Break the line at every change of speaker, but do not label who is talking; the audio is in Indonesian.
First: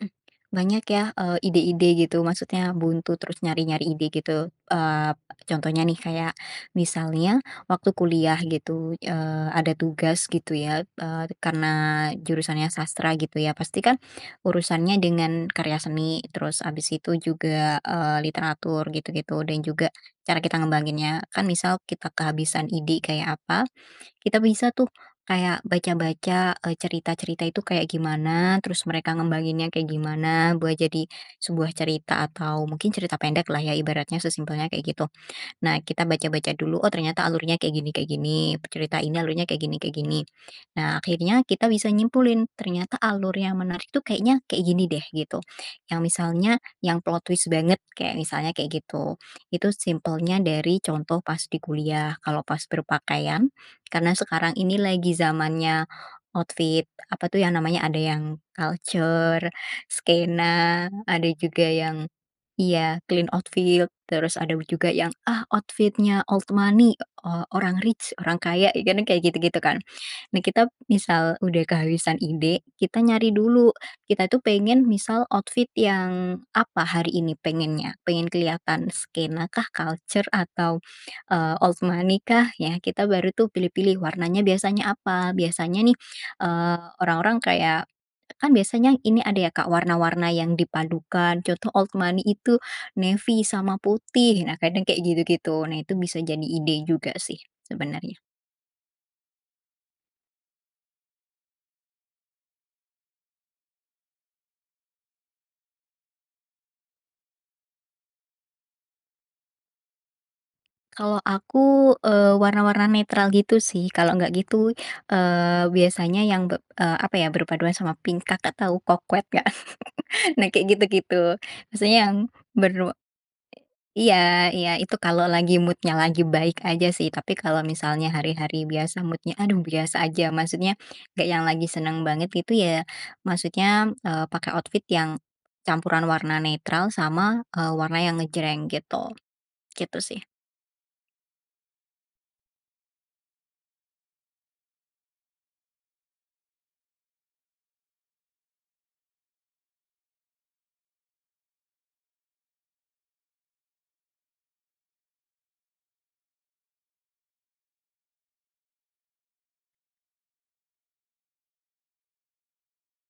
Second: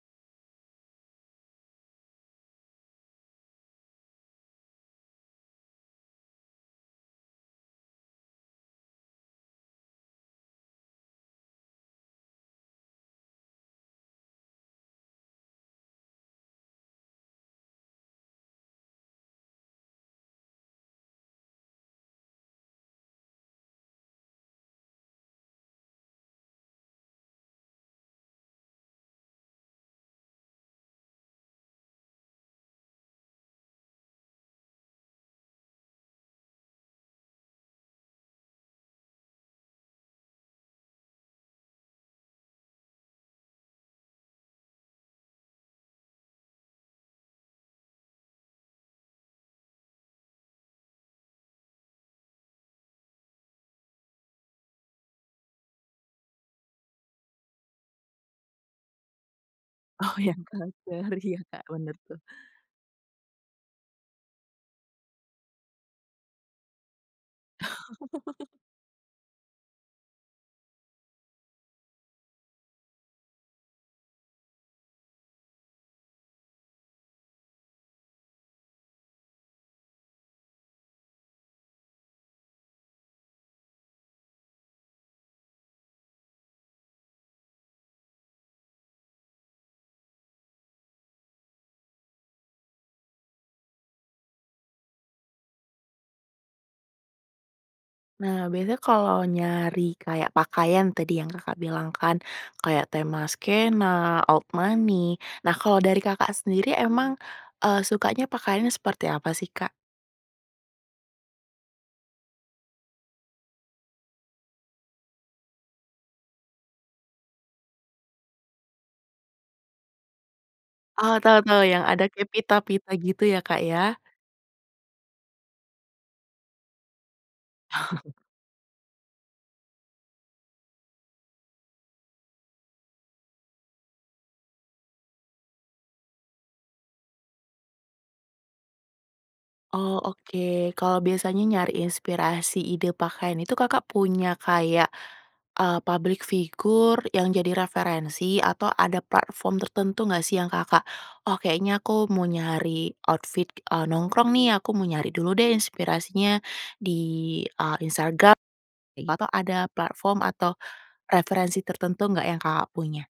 Mhm. Banyak ya, eee, ide-ide gitu. Maksudnya buntu, terus nyari-nyari ide gitu, eee, contohnya nih, kayak misalnya waktu kuliah gitu, eee, ada tugas gitu ya. Eee, karena jurusannya sastra gitu ya, pasti kan, urusannya dengan karya seni. Terus habis itu juga, eee, literatur gitu-gitu, dan juga cara kita ngembanginnya. Kan misal kita kehabisan ide, kayak apa, kita bisa tuh kayak baca-baca, eee, cerita-cerita itu kayak gimana, terus mereka ngembanginnya kayak gimana buat jadi sebuah cerita, atau mungkin cerita pendek lah ya ibaratnya, sesimpelnya kayak gitu. Nah, kita baca-baca dulu. Oh, ternyata alurnya kayak gini kayak gini. Pe cerita ini alurnya kayak gini kayak gini. Nah, akhirnya kita bisa nyimpulin, ternyata alur yang menarik itu kayaknya kayak gini deh, gitu. Yang misalnya, yang plot twist banget. Kek misalnya kek gitu. Itu simpelnya dari contoh pas di kuliah. Kalau pas berpakaian, karena sekarang ini lagi zamannya outfit, apa tuh yang namanya ada yang kalcer,
Oh, yang
skena,
kalcer.
ada
Ya Kak.
juga
Benar
yang
tuh.
iya, clean outfit. Terus ada juga yang, ah, outfit-nya old money, o orang rich, orang kaya. Iya kan kayak gitu-gitu kan. Nah, kita misal udah kehabisan ide, kita nyari dulu. Kita tuh pengen misal outfit yang apa hari ini pengennya. Pengen kelihatan skena kah, kalcer, atau, eee, old money kah? Ya, kita baru tuh pilih-pilih, warnanya biasanya apa. Biasanya nih, eee, orang-orang kayak, kan biasanya ini ada ya, Kak, warna-warna yang dipadukan. Contoh old money itu, navy sama putih. Nah, kadang kayak gitu-gitu. Nah, itu bisa jadi ide juga sih sebenarnya.
Nah, biasanya kalo nyari kayak pakaian tadi yang Kakak, bilang kan. Kayak tema skena, old money. Nah, kalau dari Kakak sendiri emang, eee, sukanya pakaiannya seperti apa sih, Kak?
Kalau aku, eee, warna-warna netral gitu sih. Kalau nggak gitu, eee, biasanya yang be eee, apa, ya berpaduan sama pink. Kakak tau, coquette nggak? Nah kayak
Oh,
gitu-gitu,
tau tau yang
maksudnya
ada
yang
kek
bernu
pita-pita gitu ya, Kak, ya?
i iya, iya itu kalau lagi mood-nya lagi baik aja sih. Tapi kalau misalnya hari-hari biasa mood-nya, aduh biasa aja. Maksudnya, gak yang lagi senang banget gitu ya, maksudnya, mmm, eee, pakai outfit yang campuran warna netral sama, eee, warna yang ngejreng gitu. Gitu
Oh,
sih.
oke. Kalau biasanya nyari inspirasi ide pakaian itu, Kakak punya kayak, eee, publik figur yang jadi referensi atau ada platform tertentu nggak sih yang Kakak, "Oh kayaknya aku mau nyari outfit, eee, nongkrong nih, aku mau nyari dulu deh inspirasinya di, eee, Instagram," ei, atau ada platform atau referensi tertentu gak yang Kakak punya?